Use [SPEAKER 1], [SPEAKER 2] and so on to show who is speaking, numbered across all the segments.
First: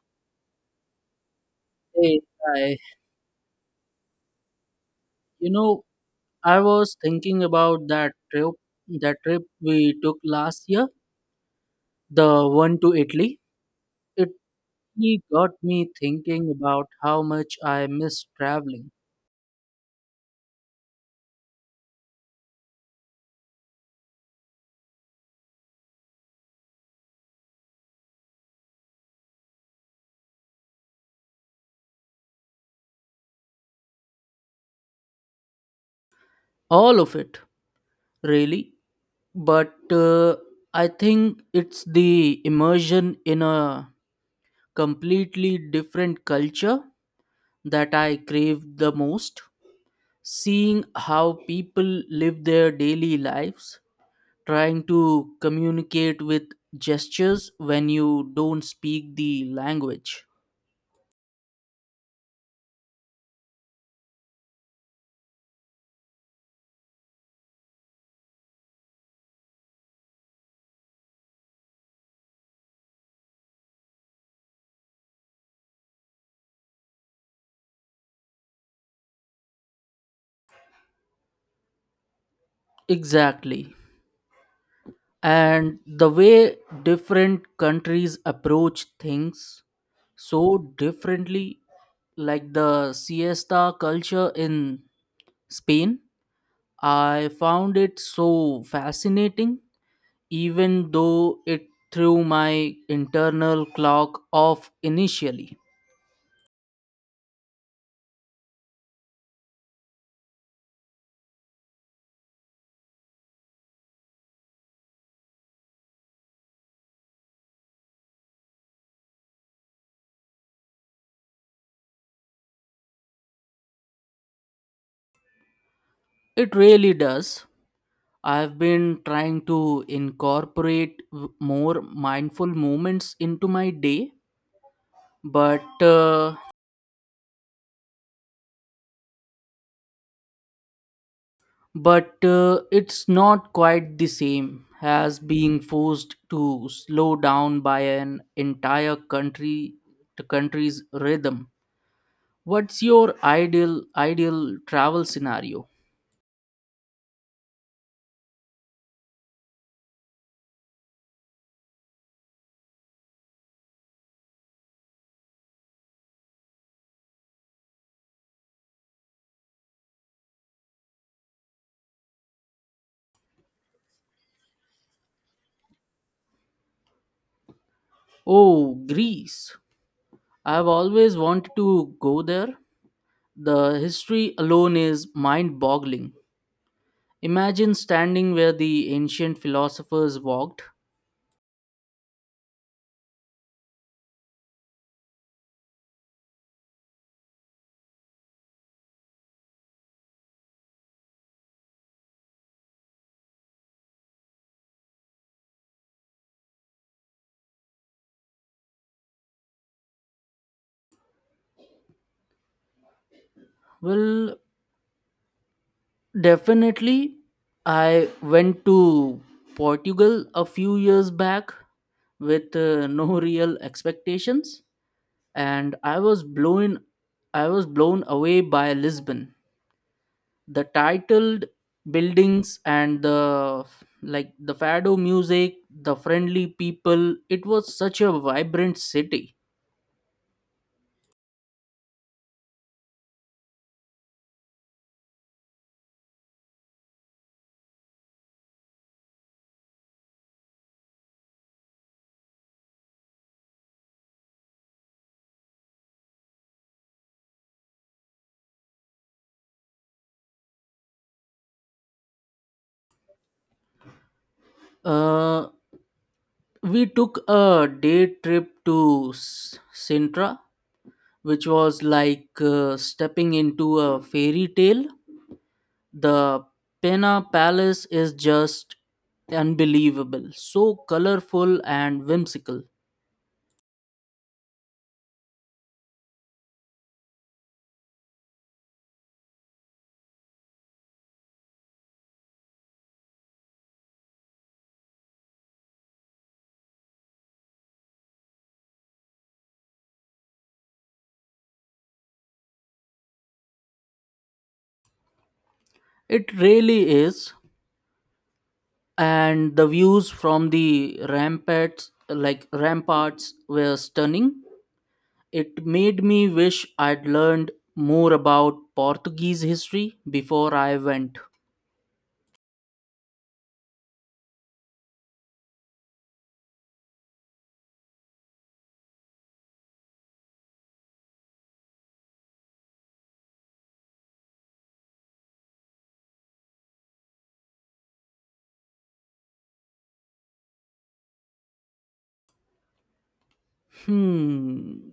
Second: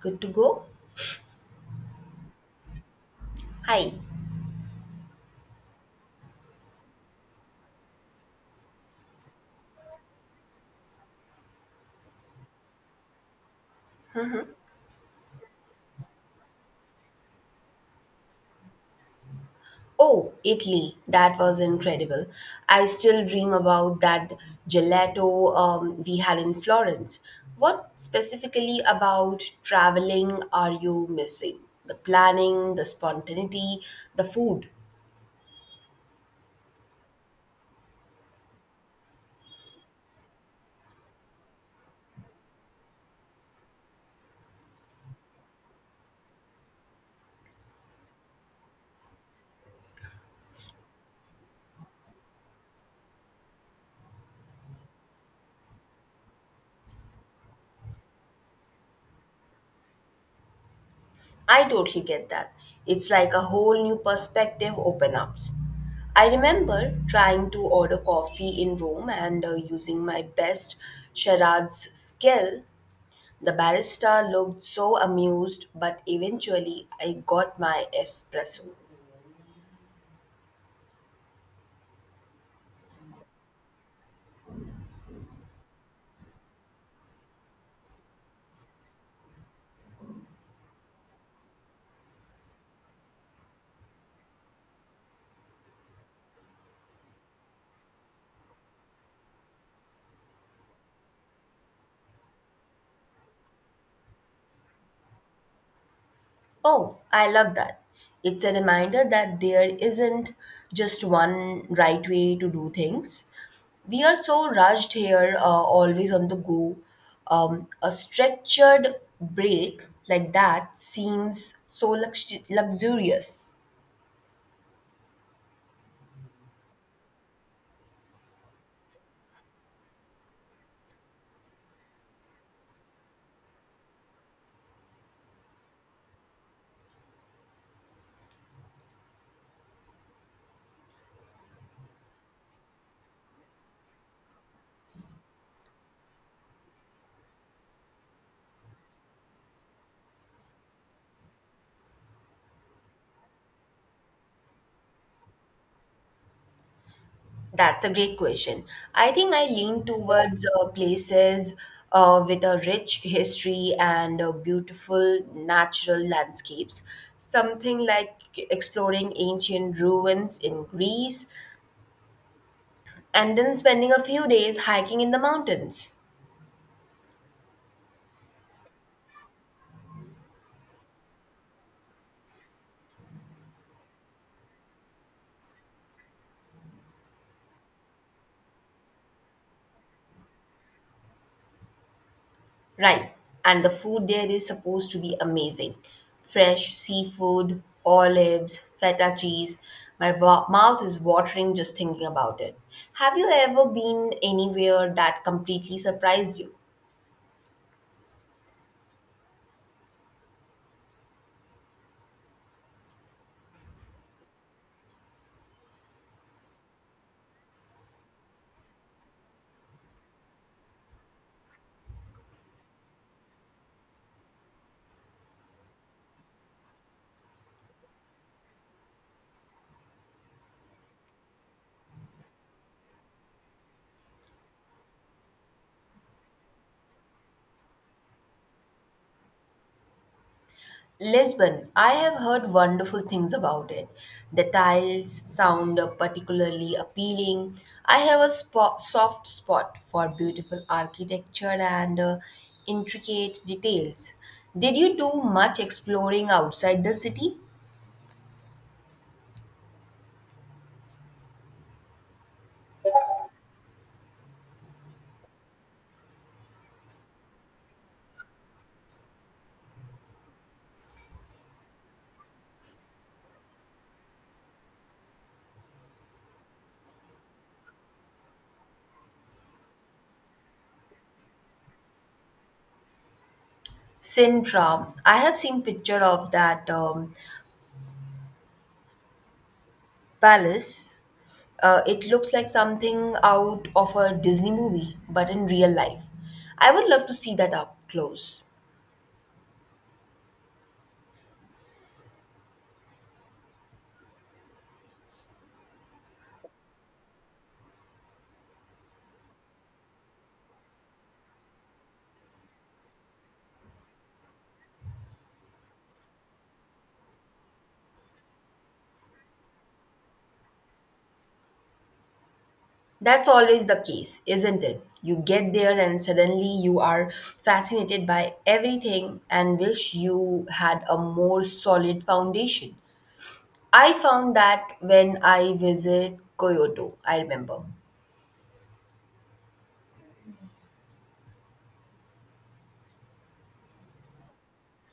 [SPEAKER 1] Good to go?
[SPEAKER 2] Hey, hi.
[SPEAKER 1] Hi.
[SPEAKER 2] You know, I was thinking about that trip we took last year, the one to Italy. It really got me thinking about how much I miss traveling.
[SPEAKER 1] Oh, Italy. That was incredible. I still dream about that gelato we had in Florence. What specifically about traveling are you missing? The planning, the spontaneity, the food.
[SPEAKER 2] All of it, really. But I think it's the immersion in a completely different culture that I crave the most. Seeing how people live their daily lives trying to communicate with gestures when you don't speak the language.
[SPEAKER 1] I totally get that. It's like a whole new perspective open ups. I remember trying to order coffee in Rome and using my best charades skill. The barista looked so amused, but eventually I got my espresso.
[SPEAKER 2] Exactly. And the way different countries approach things so differently, like the siesta culture in Spain, I found it so fascinating, even though it threw my internal clock off initially.
[SPEAKER 1] Oh, I love that. It's a reminder that there isn't just one right way to do things. We are so rushed here, always on the go. A structured break like that seems so luxurious.
[SPEAKER 2] It really does. I've been trying to incorporate more mindful moments into my day, but uh, but it's not quite the same as being forced to slow down by an entire country the country's rhythm. What's your ideal travel scenario?
[SPEAKER 1] That's a great question. I think I lean towards places with a rich history and beautiful natural landscapes. Something like exploring ancient ruins in Greece and then spending a few days hiking in the mountains.
[SPEAKER 2] Oh, Greece. I've always wanted to go there. The history alone is mind-boggling. Imagine standing where the ancient philosophers walked.
[SPEAKER 1] Right. And the food there is supposed to be amazing. Fresh seafood, olives, feta cheese. My mouth is watering just thinking about it. Have you ever been anywhere that completely surprised you?
[SPEAKER 2] Well, definitely. I went to Portugal a few years back with no real expectations and I was blown away by Lisbon. The titled buildings and the like the fado music, the friendly people, it was such a vibrant city.
[SPEAKER 1] Lisbon, I have heard wonderful things about it. The tiles sound particularly appealing. I have a soft spot for beautiful architecture and intricate details. Did you do much exploring outside the city?
[SPEAKER 2] Uh we took a day trip to Sintra, which was like stepping into a fairy tale. The Pena Palace is just unbelievable, so colorful and whimsical.
[SPEAKER 1] Sintra, I have seen picture of that palace. It looks like something out of a Disney movie, but in real life. I would love to see that up close.
[SPEAKER 2] It really is. And the views from the ramparts, were stunning. It made me wish I'd learned more about Portuguese history before I went.
[SPEAKER 1] That's always the case, isn't it? You get there and suddenly you are fascinated by everything and wish you had a more solid foundation. I found that when I visited Kyoto, I remember.
[SPEAKER 2] Hmm,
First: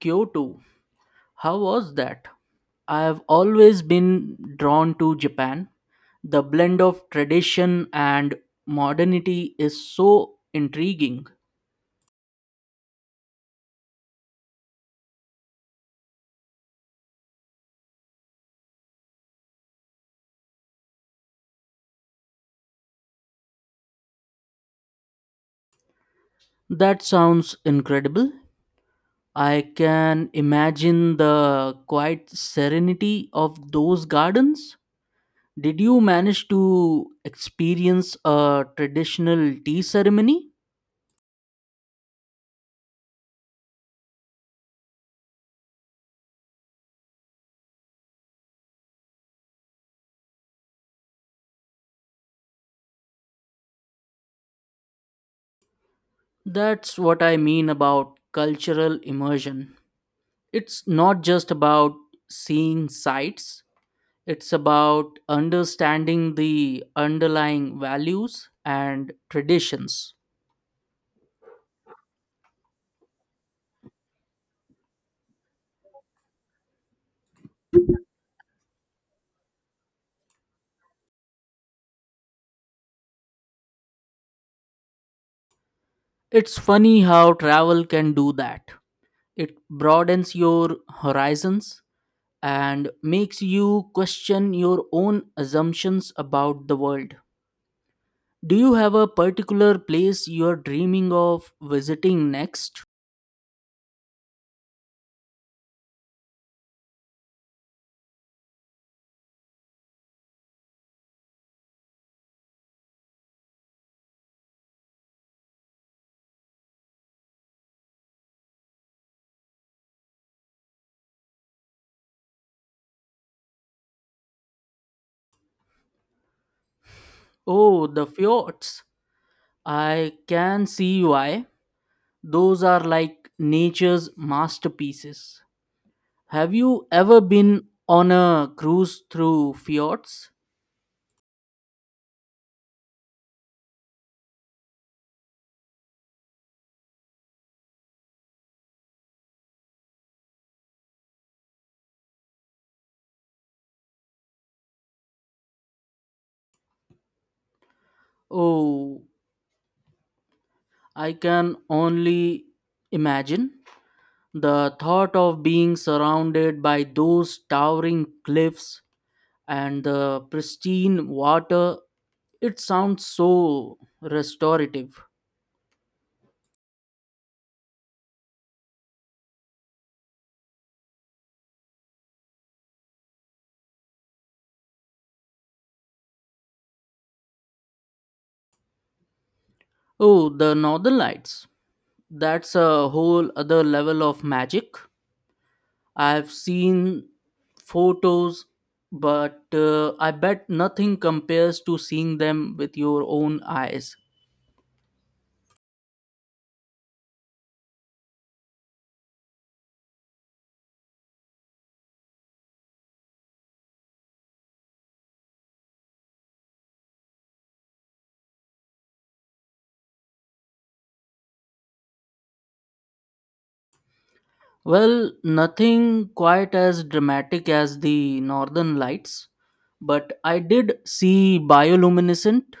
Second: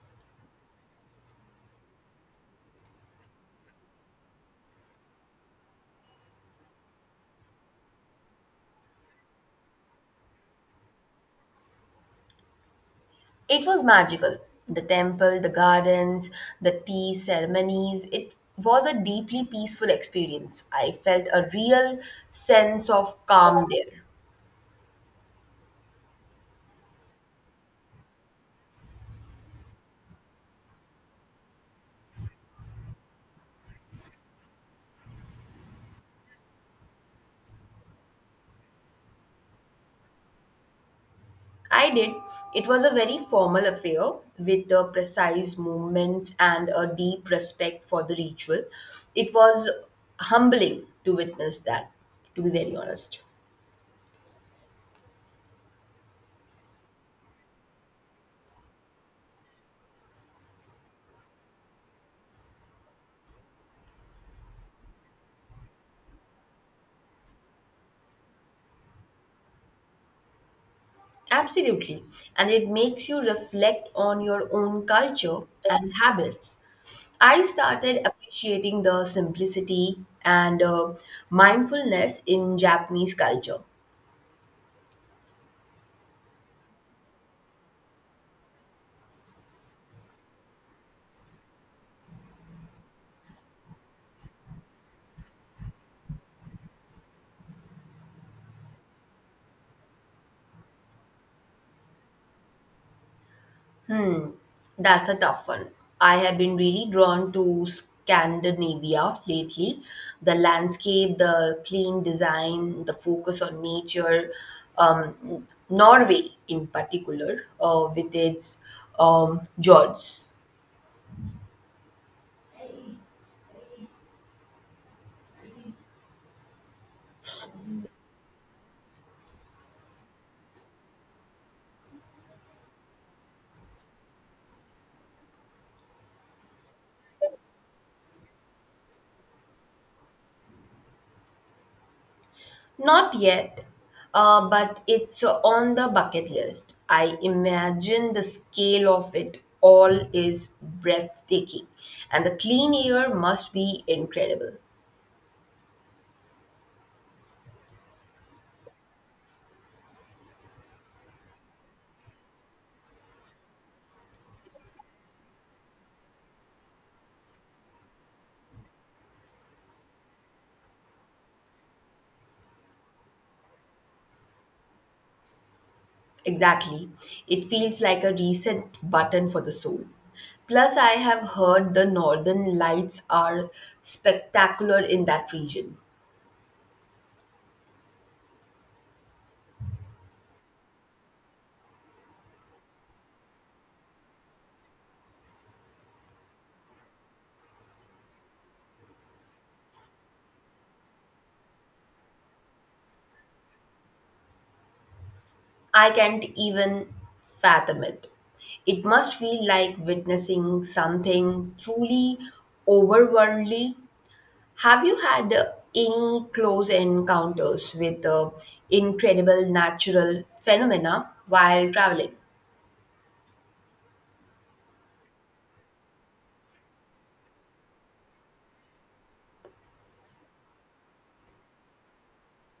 [SPEAKER 2] Kyoto. How was that? I have always been drawn to Japan. The blend of tradition and modernity is so intriguing.
[SPEAKER 1] It was magical. The temple, the gardens, the tea ceremonies, it was a deeply peaceful experience. I felt a real sense of calm there.
[SPEAKER 2] That sounds incredible. I can imagine the quiet serenity of those gardens. Did you manage to experience a traditional tea ceremony?
[SPEAKER 1] I did. It was a very formal affair with the precise movements and a deep respect for the ritual. It was humbling to witness that, to be very honest.
[SPEAKER 2] That's what I mean about cultural immersion. It's not just about seeing sights, it's about understanding the underlying values and traditions.
[SPEAKER 1] Absolutely. And it makes you reflect on your own culture and habits. I started appreciating the simplicity and mindfulness in Japanese culture.
[SPEAKER 2] It's funny how travel can do that. It broadens your horizons and makes you question your own assumptions about the world. Do you have a particular place you're dreaming of visiting next?
[SPEAKER 1] That's a tough one. I have been really drawn to Scandinavia lately. The landscape, the clean design, the focus on nature. Norway, in particular, with its fjords.
[SPEAKER 2] Oh, the fjords. I can see why. Those are like nature's masterpieces. Have you ever been on a cruise through fjords?
[SPEAKER 1] Not yet, but it's on the bucket list. I imagine the scale of it all is breathtaking, and the clean air must be incredible.
[SPEAKER 2] Oh, I can only imagine. The thought of being surrounded by those towering cliffs and the pristine water, it sounds so restorative.
[SPEAKER 1] Exactly. It feels like a reset button for the soul. Plus, I have heard the northern lights are spectacular in that region.
[SPEAKER 2] Oh, the northern lights. That's a whole other level of magic. I've seen photos, but I bet nothing compares to seeing them with your own eyes.
[SPEAKER 1] I can't even fathom it. It must feel like witnessing something truly overworldly. Have you had any close encounters with incredible natural phenomena while traveling?
[SPEAKER 2] Well, nothing quite as dramatic as the northern lights, but I did see bioluminescent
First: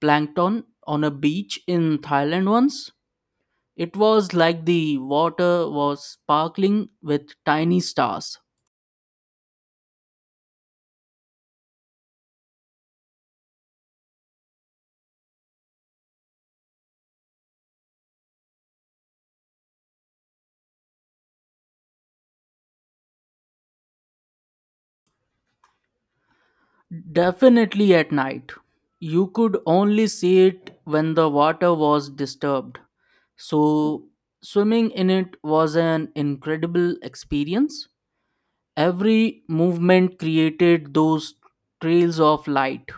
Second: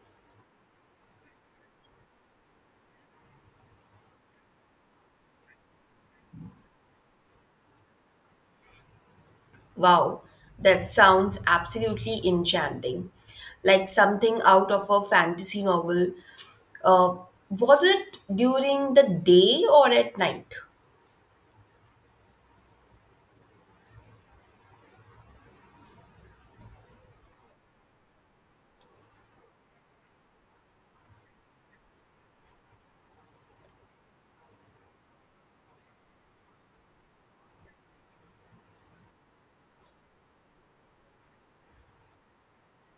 [SPEAKER 2] plankton on a beach in Thailand once. It was like the water was sparkling with tiny stars.
[SPEAKER 1] Wow, that sounds absolutely enchanting. Like something out of a fantasy novel. Uh, was it during the day or at night?
[SPEAKER 2] Definitely at night. You could only see it when the water was disturbed. So, swimming in it was an incredible experience. Every movement created those trails of light.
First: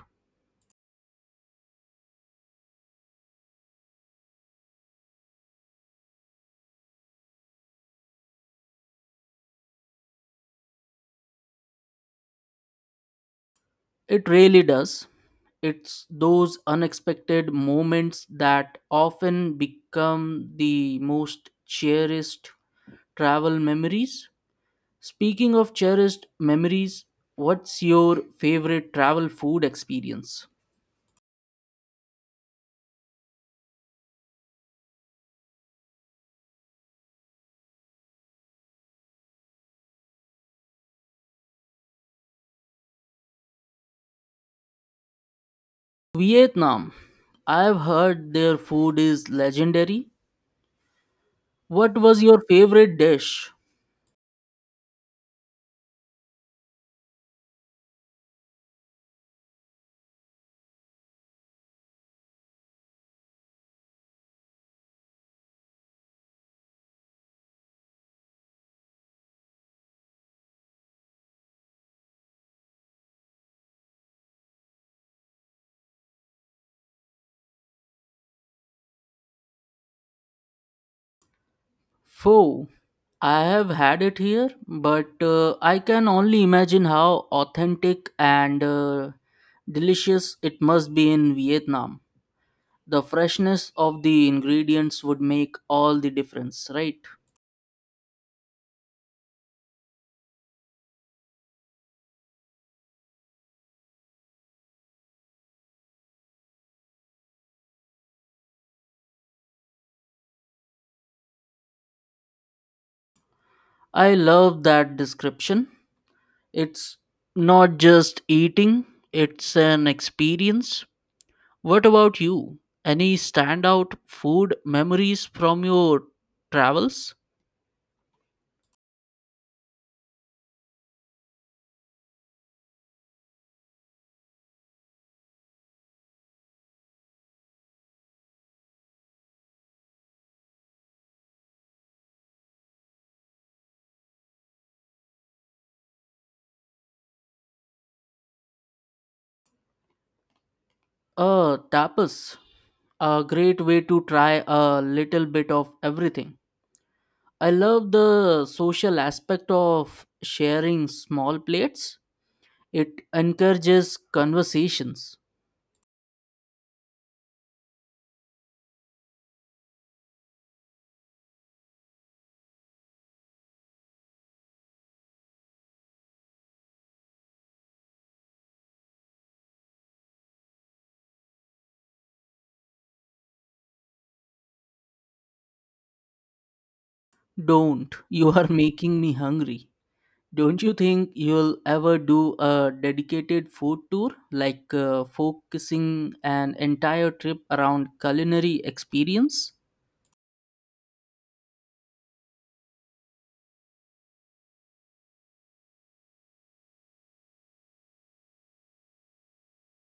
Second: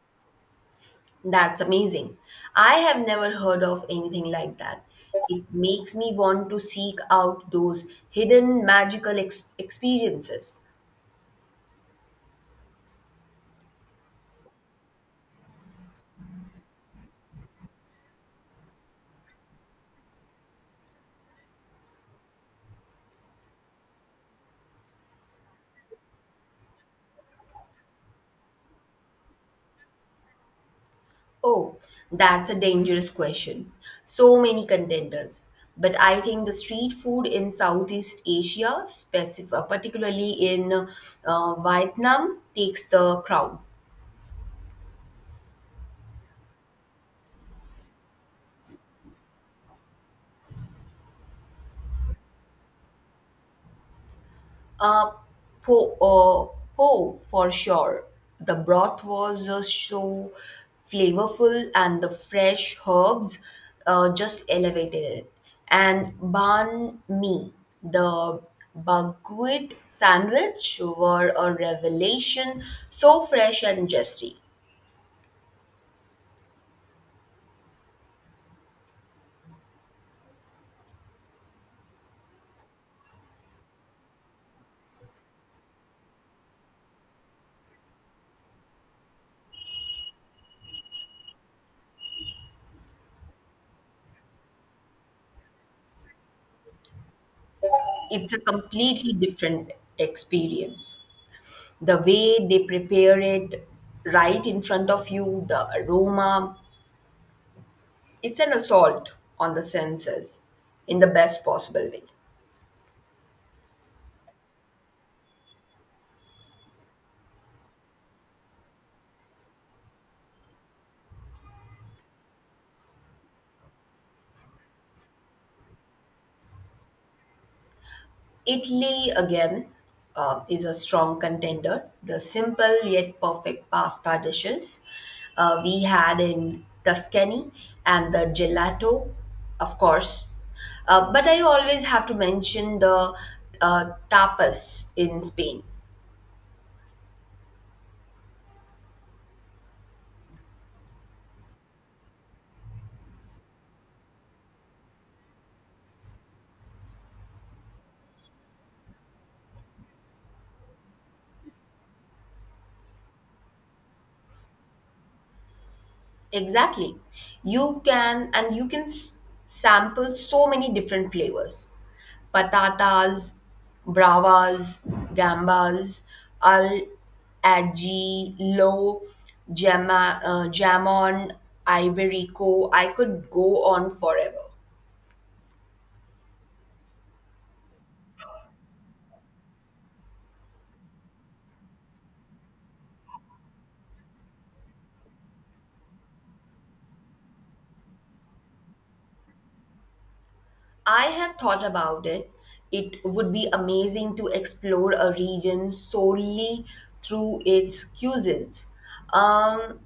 [SPEAKER 1] That's amazing. I have never heard of anything like that. It makes me want to seek out those hidden magical experiences.
[SPEAKER 2] It really does. It's those unexpected moments that often become the most cherished travel memories. Speaking of cherished memories, what's your favorite travel food experience?
[SPEAKER 1] Oh, that's a dangerous question. So many contenders. But I think the street food in Southeast Asia, particularly in Vietnam, takes the crown.
[SPEAKER 2] Vietnam. I've heard their food is legendary. What was your favorite dish?
[SPEAKER 1] Uh, po for sure. The broth was so flavorful, and the fresh herbs just elevated it. And banh mi, the buckwheat sandwich, were a revelation. So fresh and zesty.
[SPEAKER 2] Pho. I have had it here, but I can only imagine how authentic and delicious it must be in Vietnam. The freshness of the ingredients would make all the difference, right?
[SPEAKER 1] It's a completely different experience. The way they prepare it right in front of you, the aroma, it's an assault on the senses in the best possible way.
[SPEAKER 2] I love that description. It's not just eating, it's an experience. What about you? Any standout food memories from your travels?
[SPEAKER 1] Italy, again, is a strong contender. The simple yet perfect pasta dishes we had in Tuscany and the gelato, of course. But I always have to mention the tapas in Spain.
[SPEAKER 2] Tapas. A great way to try a little bit of everything. I love the social aspect of sharing small plates. It encourages conversations.
[SPEAKER 1] Exactly. And you can sample so many different flavors: patatas bravas, gambas al ajillo, jamon iberico. I could go on forever.
[SPEAKER 2] Don't, you are making me hungry. Don't you think you'll ever do a dedicated food tour, like focusing an entire trip around culinary experience?
[SPEAKER 1] I have thought about it. It would be amazing to explore a region solely through its cuisines. Um,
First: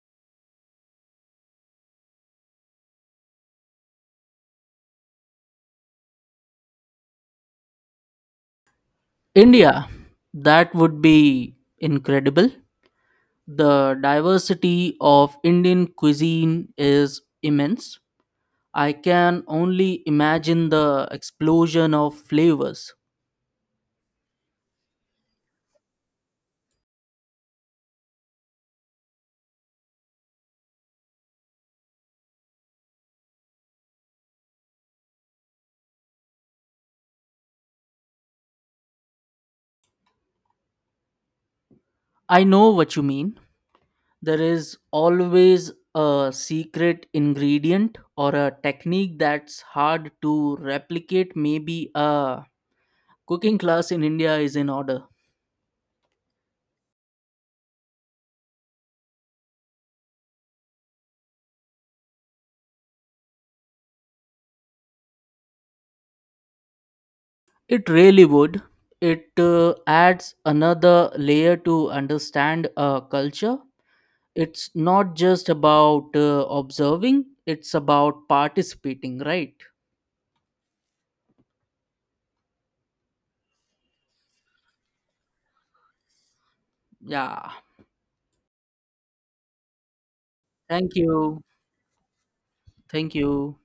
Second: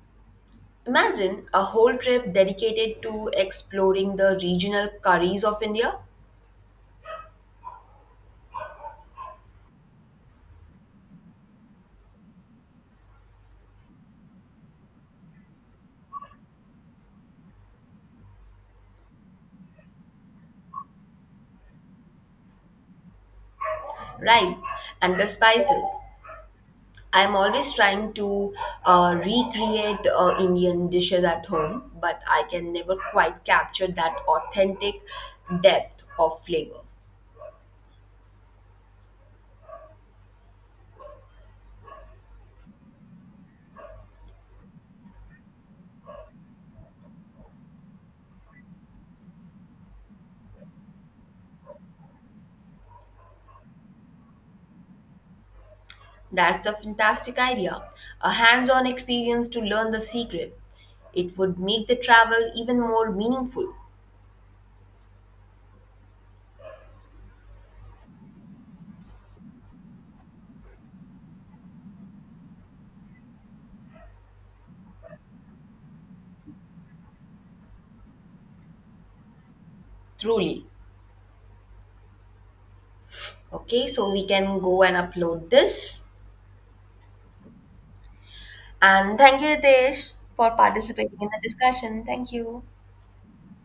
[SPEAKER 1] Imagine a whole trip dedicated to exploring the regional curries of India,
[SPEAKER 2] India, that would be incredible. The diversity of Indian cuisine is immense. I can only imagine the explosion of flavors.
[SPEAKER 1] right? And the spices. I'm always trying to recreate Indian dishes at home, but I can never quite capture that authentic depth of flavor.
[SPEAKER 2] I know what you mean. There is always a secret ingredient or a technique that's hard to replicate. Maybe a cooking class in India is in order.
[SPEAKER 1] That's a fantastic idea. A hands on experience to learn the secret. It would make the travel even more meaningful,
[SPEAKER 2] It really would. It adds another layer to understand a culture. It's not just about observing, it's about participating, right?
[SPEAKER 1] truly. Okay, so we can go and upload this.
[SPEAKER 2] Yeah,
[SPEAKER 1] And thank you, Ritesh, for
[SPEAKER 2] thank
[SPEAKER 1] participating in the
[SPEAKER 2] you,
[SPEAKER 1] discussion. Thank you.
[SPEAKER 2] thank you.